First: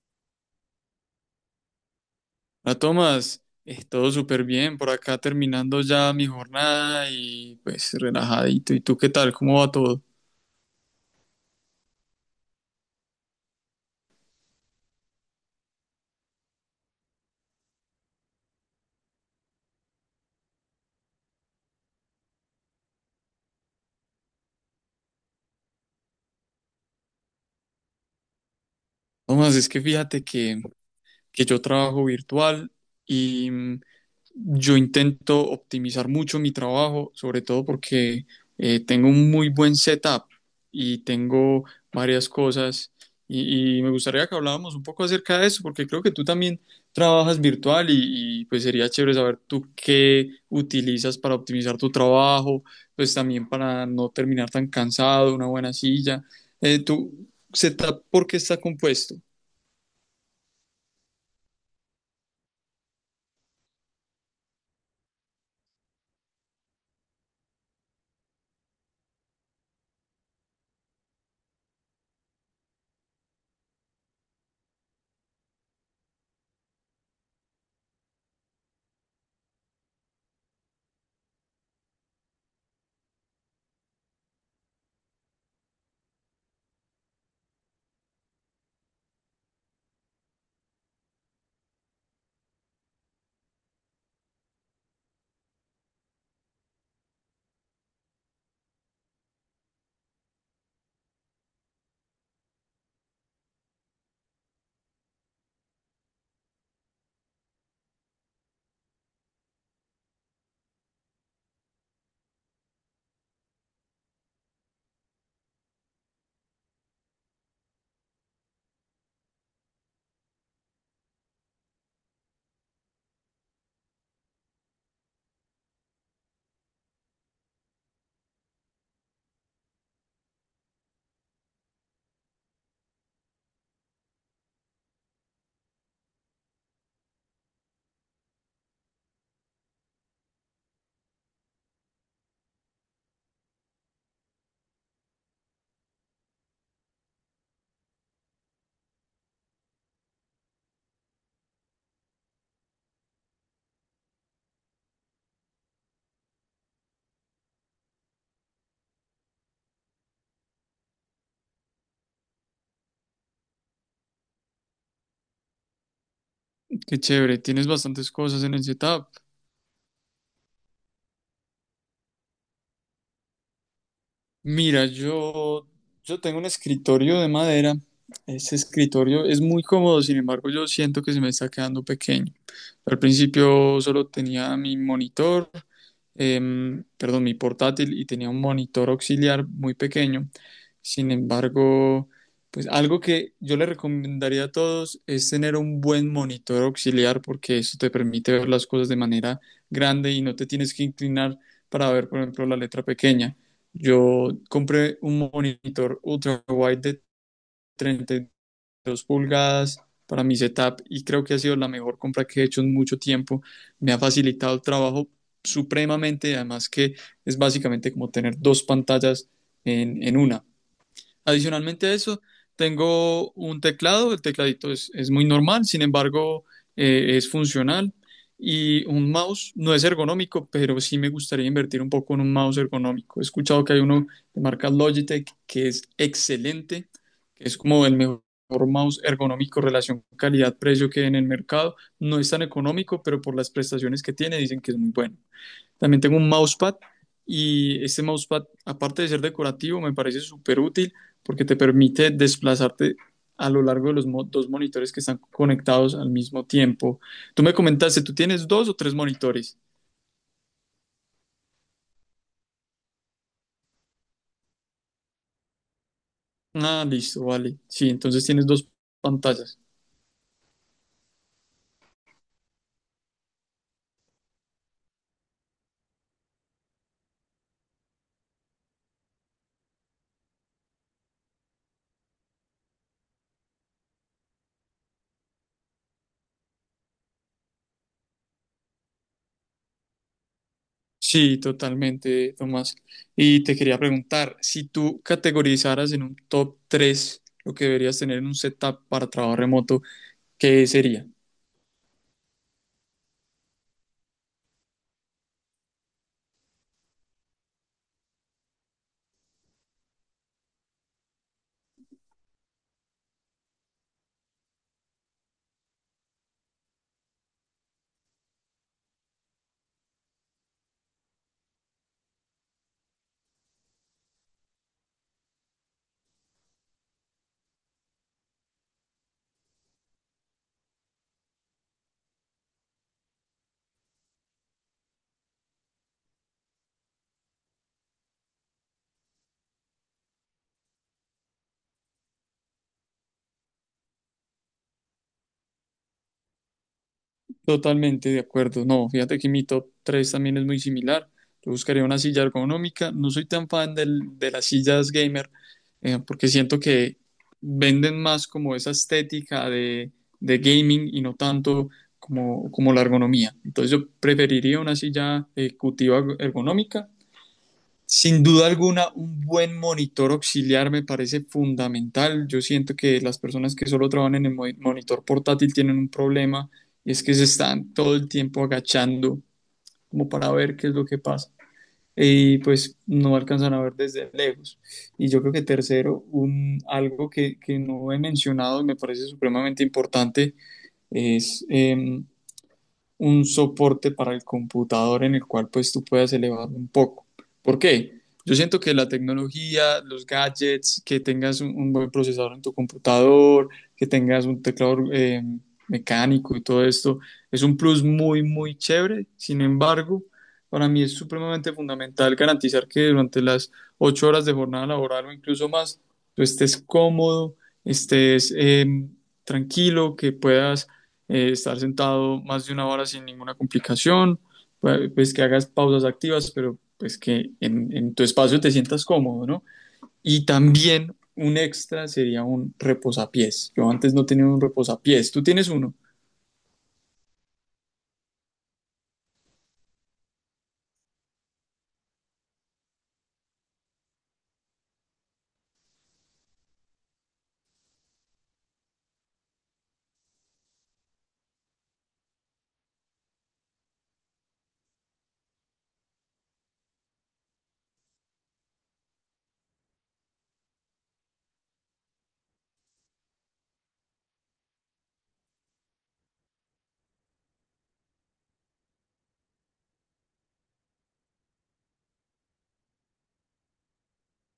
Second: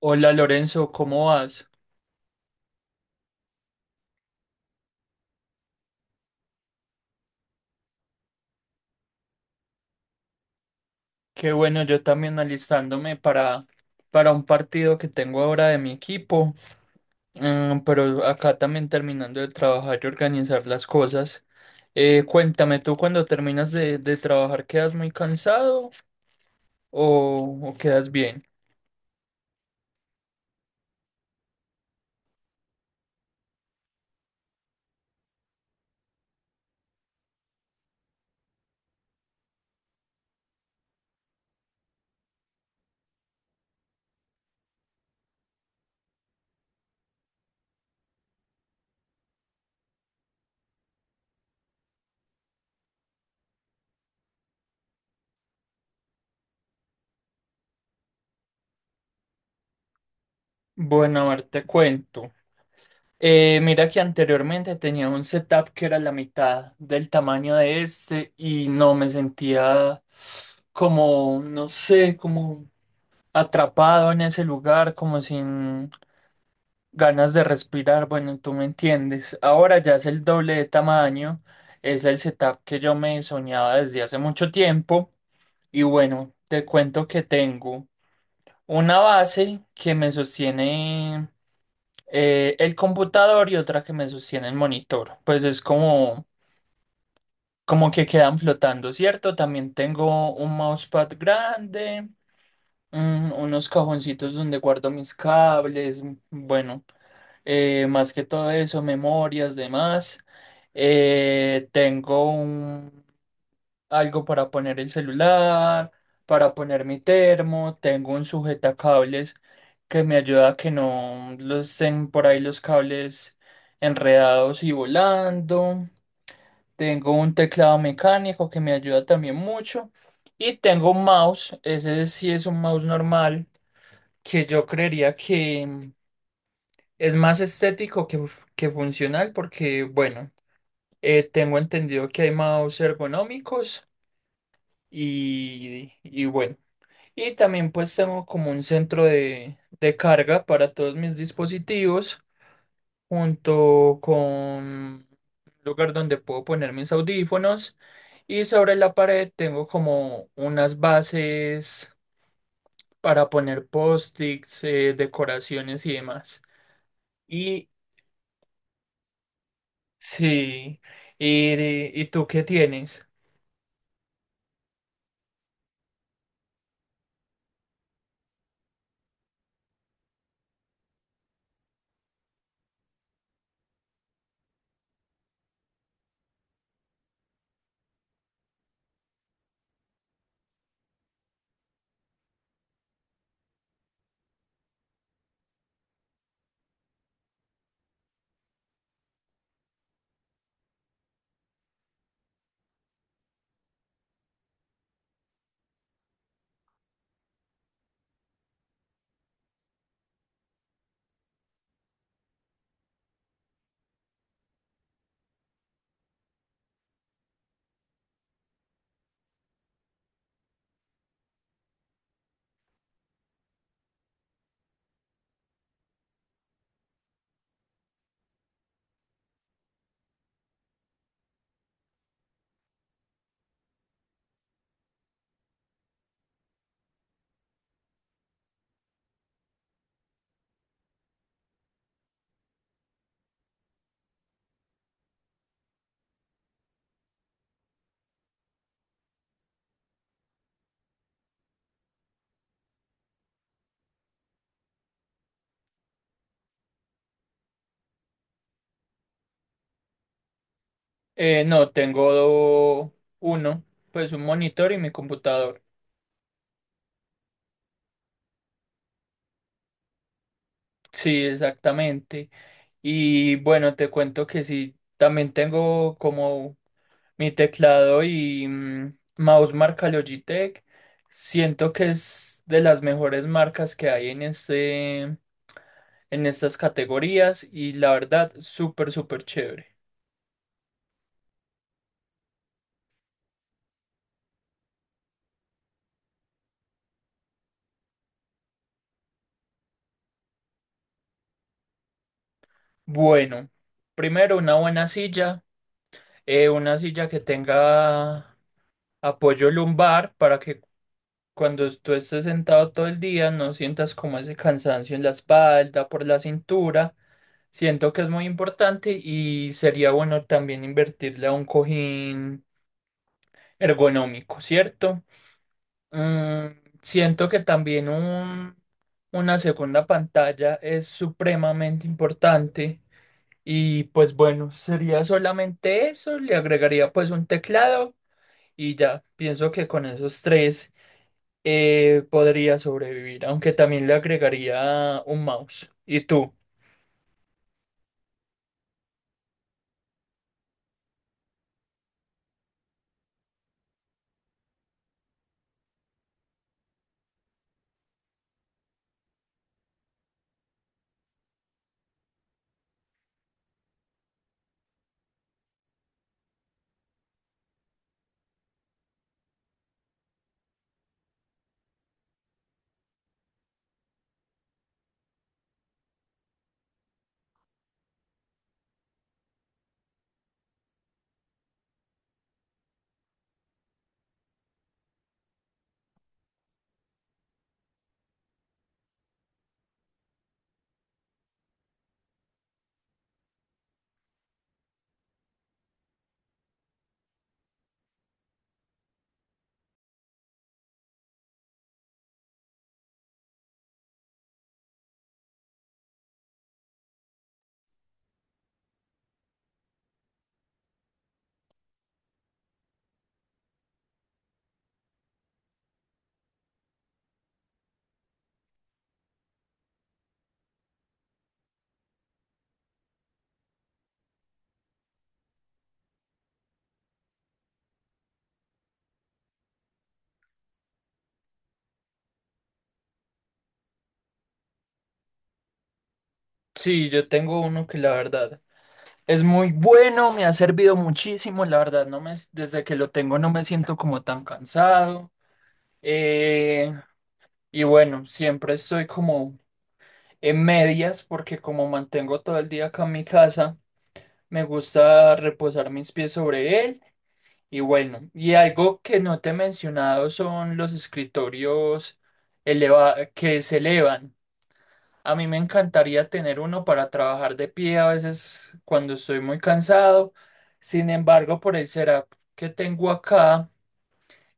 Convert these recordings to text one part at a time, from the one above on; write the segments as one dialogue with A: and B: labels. A: Hola Lorenzo, ¿cómo vas?
B: Ah, Tomás, es todo súper bien por acá terminando ya mi jornada y pues relajadito. ¿Y tú qué tal? ¿Cómo va todo?
A: Qué bueno, yo también alistándome para un partido que tengo ahora de mi equipo. Mm, pero acá también terminando de trabajar y organizar las cosas. Cuéntame, ¿tú cuando terminas de trabajar quedas muy cansado o quedas bien?
B: Tomás, es que fíjate que yo trabajo virtual y yo intento optimizar mucho mi trabajo, sobre todo porque tengo un muy buen setup y tengo varias cosas y, me gustaría que habláramos un poco acerca de eso porque creo que tú también trabajas virtual y, pues sería chévere saber tú qué utilizas para optimizar tu trabajo, pues también para no terminar tan cansado, una buena silla. ¿Tu setup por qué está compuesto?
A: Bueno, a ver, te cuento. Mira que anteriormente tenía un setup que era la mitad del tamaño de este y no me sentía como, no sé, como atrapado en ese lugar, como sin ganas de respirar. Bueno, tú me entiendes. Ahora ya es el doble de tamaño, es el setup que yo me soñaba desde hace mucho tiempo. Y bueno, te cuento que tengo una base que me sostiene el computador y otra que me sostiene el monitor. Pues es como, como que quedan flotando, ¿cierto? También tengo un mousepad grande. Unos cajoncitos donde guardo mis cables, bueno, más que todo eso, memorias, demás. Eh, tengo un, Algo para poner el celular, para poner mi termo, tengo un sujetacables que me ayuda a que no los estén por ahí los cables enredados y volando. Tengo un teclado mecánico que me ayuda también mucho. Y tengo un mouse, ese sí es un mouse normal que yo creería que es más estético que funcional porque, bueno, tengo entendido que hay mouse ergonómicos y bueno, y también pues tengo como un centro de carga para todos mis dispositivos junto con un lugar donde puedo poner mis audífonos y sobre la pared tengo como unas bases para poner post-its, decoraciones y demás.
B: Qué chévere, tienes
A: Y
B: bastantes cosas en el setup.
A: sí. ¿Y, y tú qué tienes?
B: Mira, yo tengo un escritorio de madera. Ese escritorio es muy cómodo, sin embargo, yo siento que se me está quedando pequeño. Al principio solo tenía mi portátil y tenía un monitor auxiliar muy pequeño. Sin embargo, pues algo que yo le recomendaría a todos es tener un buen monitor auxiliar porque eso te permite ver las cosas de manera grande y no te tienes que inclinar para ver, por ejemplo, la letra pequeña. Yo compré un monitor ultra wide de 32 dos pulgadas para mi setup y creo que ha sido la mejor compra que he hecho en mucho tiempo. Me ha facilitado el trabajo supremamente, además que es básicamente como tener dos pantallas en una. Adicionalmente a eso, tengo un teclado, el tecladito es muy normal, sin embargo, es funcional y un mouse no es ergonómico, pero sí me gustaría invertir un poco en un mouse ergonómico. He escuchado que hay uno de marca Logitech que es excelente, que es como el mejor mouse ergonómico relación calidad-precio que hay en el mercado. No es tan económico, pero por las prestaciones que tiene dicen que es muy bueno. También tengo un mousepad y este mousepad, aparte de ser decorativo, me parece súper útil porque te permite desplazarte a lo largo de los dos monitores que están conectados al mismo tiempo. Tú me comentaste, ¿tú tienes dos o tres monitores?
A: No, tengo uno, pues un monitor y mi computador.
B: Ah, listo, vale. Sí, entonces tienes dos pantallas.
A: Sí, exactamente. Y bueno, te cuento que sí, también tengo como mi teclado y mm, mouse marca Logitech. Siento que es de las mejores marcas que hay en en estas categorías y la verdad, súper, súper chévere.
B: Sí, totalmente, Tomás. Y te quería preguntar, si tú categorizaras en un top 3 lo que deberías tener en un setup para trabajo remoto, ¿qué sería?
A: Bueno, primero una buena silla, una silla que tenga apoyo lumbar para que cuando tú estés sentado todo el día no sientas como ese cansancio en la espalda, por la cintura. Siento que es muy importante y sería bueno también invertirle a un cojín ergonómico, ¿cierto? Mm, siento que también una segunda pantalla es supremamente importante y pues bueno, sería solamente eso, le agregaría pues un teclado y ya, pienso que con esos tres podría sobrevivir, aunque también le agregaría un mouse. ¿Y tú?
B: Totalmente de acuerdo. No, fíjate que mi top 3 también es muy similar. Yo buscaría una silla ergonómica. No soy tan fan de las sillas gamer porque siento que venden más como esa estética de gaming y no tanto como la ergonomía. Entonces yo preferiría una silla ejecutiva ergonómica sin duda alguna, un buen monitor auxiliar me parece fundamental. Yo siento que las personas que solo trabajan en el monitor portátil tienen un problema y es que se están todo el tiempo agachando como para ver qué es lo que pasa. Y pues no alcanzan a ver desde lejos. Y yo creo que tercero, algo que no he mencionado y me parece supremamente importante es un soporte para el computador en el cual pues tú puedas elevarlo un poco. ¿Por qué? Yo siento que la tecnología, los gadgets, que tengas un buen procesador en tu computador, que tengas un teclado mecánico y todo esto, es un plus muy, muy chévere. Sin embargo, para mí es supremamente fundamental garantizar que durante las 8 horas de jornada laboral o incluso más, tú estés cómodo, estés tranquilo, que puedas estar sentado más de una hora sin ninguna complicación, pues que hagas pausas activas, pero pues que en tu espacio te sientas cómodo, ¿no? Y también un extra sería un reposapiés. Yo antes no tenía un reposapiés, tú tienes uno.
A: Sí, yo tengo uno que la verdad es muy bueno, me ha servido muchísimo, la verdad, no me, desde que lo tengo no me siento como tan cansado. eh, y bueno, siempre estoy como en medias porque como mantengo todo el día acá en mi casa. Me gusta reposar mis pies sobre él. Y bueno, y algo que no te he mencionado son los escritorios que se elevan. A mí me encantaría tener uno para trabajar de pie a veces cuando estoy muy cansado. Sin embargo, por el setup que tengo acá,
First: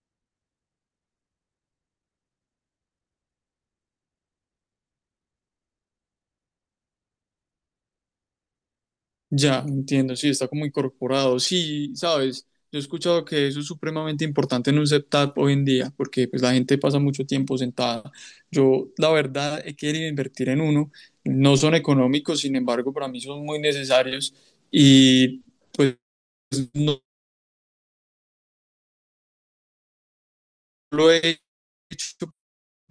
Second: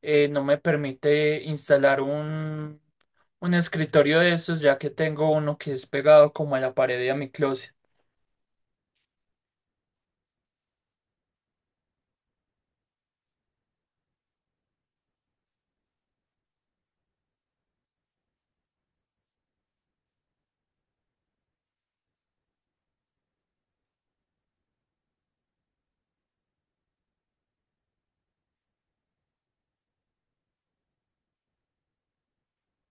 A: no me permite instalar un escritorio de esos, ya que tengo uno que es pegado como a la pared de mi closet.
B: Ya, entiendo, sí, está como incorporado. Sí, sabes, yo he escuchado que eso es supremamente importante en un setup hoy en día, porque pues la gente pasa mucho tiempo sentada. Yo, la verdad, he querido invertir en uno. No son económicos, sin embargo, para mí son muy necesarios y pues no lo he hecho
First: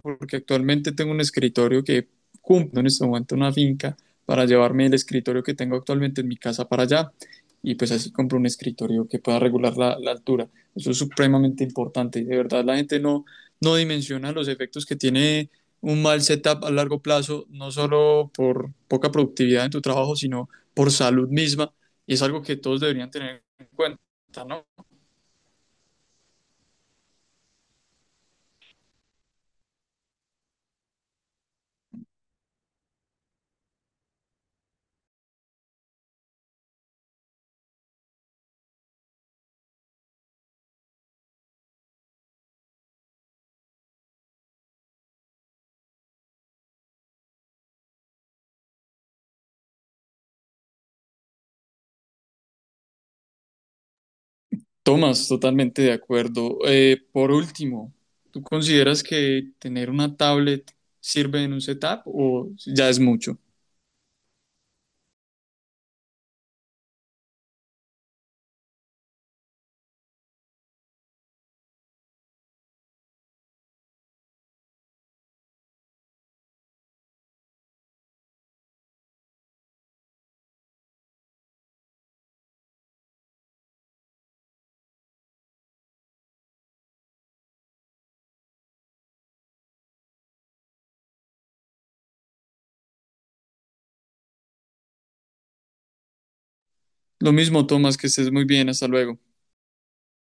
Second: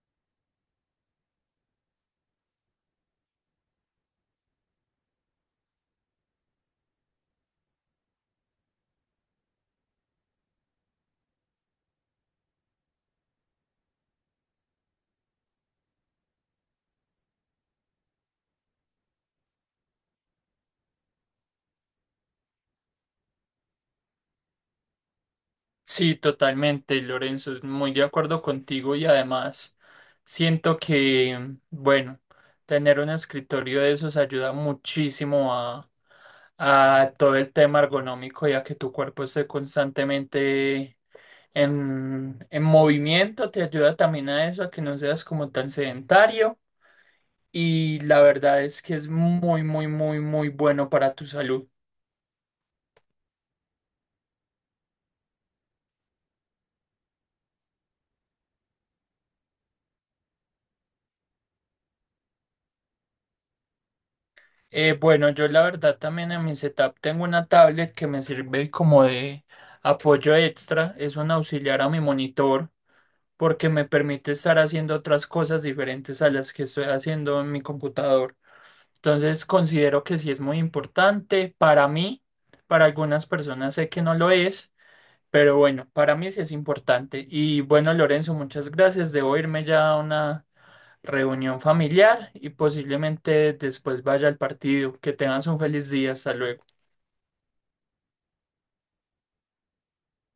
B: porque actualmente tengo un escritorio que cumple en este momento una finca para llevarme el escritorio que tengo actualmente en mi casa para allá y pues así compro un escritorio que pueda regular la altura. Eso es supremamente importante y de verdad la gente no dimensiona los efectos que tiene un mal setup a largo plazo, no solo por poca productividad en tu trabajo, sino por salud misma y es algo que todos deberían tener en cuenta, ¿no?
A: Sí, totalmente, Lorenzo, muy de acuerdo contigo y además siento que, bueno, tener un escritorio de esos ayuda muchísimo a todo el tema ergonómico, ya que tu cuerpo esté constantemente en movimiento, te ayuda también a eso, a que no seas como tan sedentario y la verdad es que es muy, muy, muy, muy bueno para tu salud.
B: Tomás, totalmente de acuerdo. Por último, ¿tú consideras que tener una tablet sirve en un setup o ya es mucho?
A: Bueno, yo la verdad también en mi setup tengo una tablet que me sirve como de apoyo extra, es un auxiliar a mi monitor porque me permite estar haciendo otras cosas diferentes a las que estoy haciendo en mi computador. Entonces considero que sí es muy importante para mí, para algunas personas sé que no lo es, pero bueno, para mí sí es importante. Y bueno, Lorenzo, muchas gracias. Debo irme ya a una reunión familiar y posiblemente después vaya al partido. Que tengas un feliz día. Hasta luego.
B: Lo mismo, Tomás, que estés muy bien, hasta luego.